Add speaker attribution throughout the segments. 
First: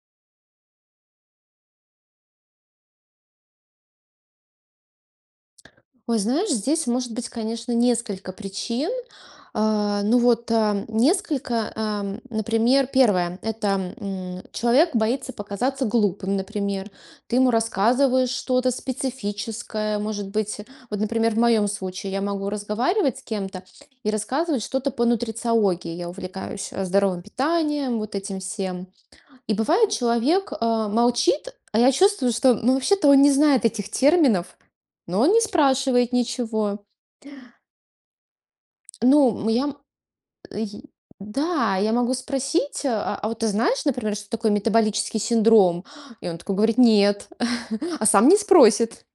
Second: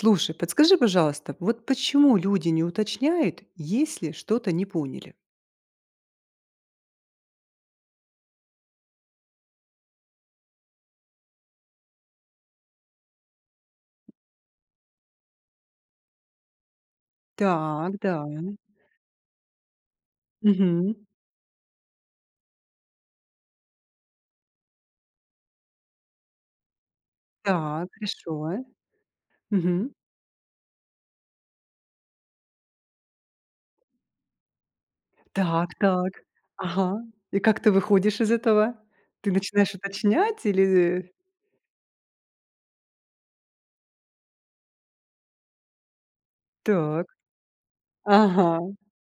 Speaker 1: Слушай, подскажи, пожалуйста, вот почему люди не уточняют, если что-то не поняли?
Speaker 2: Ой, знаешь, здесь может быть, конечно, несколько причин. А, ну, вот, а, несколько, а, м, например, первое- это, м, человек боится показаться глупым, например. Ты ему
Speaker 1: Так, да.
Speaker 2: рассказываешь что-то специфическое, может быть.
Speaker 1: Мгм.
Speaker 2: Вот, например, в моем случае я могу разговаривать с кем-то и рассказывать что-то по нутрициологии. Я увлекаюсь, э, здоровым
Speaker 1: Так,
Speaker 2: питанием, вот этим
Speaker 1: хорошо.
Speaker 2: всем. И бывает,
Speaker 1: Мгм.
Speaker 2: человек, э, молчит, а я чувствую, что, ну, вообще-то он не знает этих терминов, но он не
Speaker 1: Так так,
Speaker 2: спрашивает ничего.
Speaker 1: ага. И как ты выходишь из этого? Ты
Speaker 2: Ну, м, я,
Speaker 1: начинаешь
Speaker 2: м,
Speaker 1: уточнять
Speaker 2: э,
Speaker 1: или,
Speaker 2: й
Speaker 1: э?
Speaker 2: да, я могу спросить: "Э, э, а вот ты знаешь, например, что такое метаболический синдром?" И он такой говорит:
Speaker 1: Так,
Speaker 2: "Нет". А сам не
Speaker 1: ага.
Speaker 2: спросит.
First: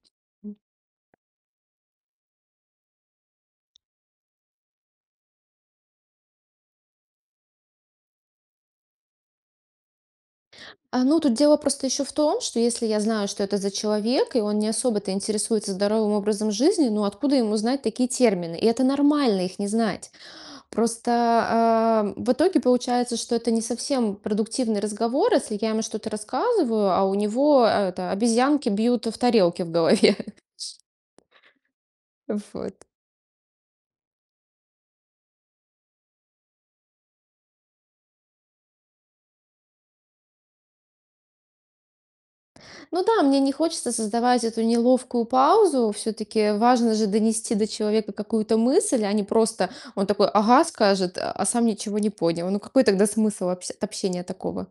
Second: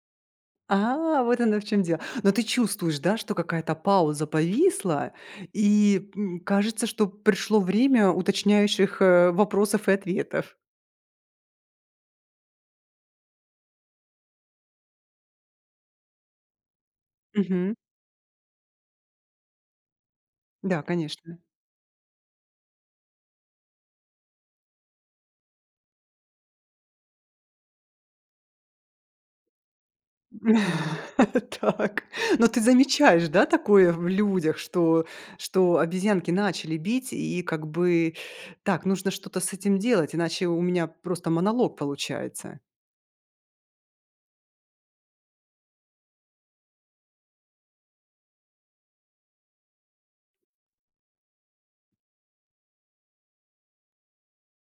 Speaker 1: А, вот оно в чём дело. Но ты чувствуешь, да, что какая-то пауза повисла и, м, кажется, что пришло время уточняющих, э, вопросов и ответов?
Speaker 2: А, ну, тут дело просто ещё в том, что, если я знаю, что это за человек, и он не особо-то интересуется здоровым образом жизни, ну, откуда ему
Speaker 1: Мгм.
Speaker 2: знать такие термины? И это нормально их не знать.
Speaker 1: Да,
Speaker 2: Просто,
Speaker 1: конечно.
Speaker 2: ам, в итоге получается, что это не совсем продуктивный разговор, если я ему что-то рассказываю, а у него это обезьянки бьют в тарелки в голове.
Speaker 1: Так. Но ты
Speaker 2: Вот.
Speaker 1: замечаешь, да, такое в людях, что что обезьянки начали бить и, как бы: "Так нужно что-то с этим делать, иначе у меня просто монолог получается".
Speaker 2: Ну да, мне не хочется создавать эту неловкую паузу. Всё-таки важно же донести до человека какую-то мысль, а не просто он такой: "Ага"- скажет, а сам ничего не понял. Ну, какой тогда смысл в общ от общения такого?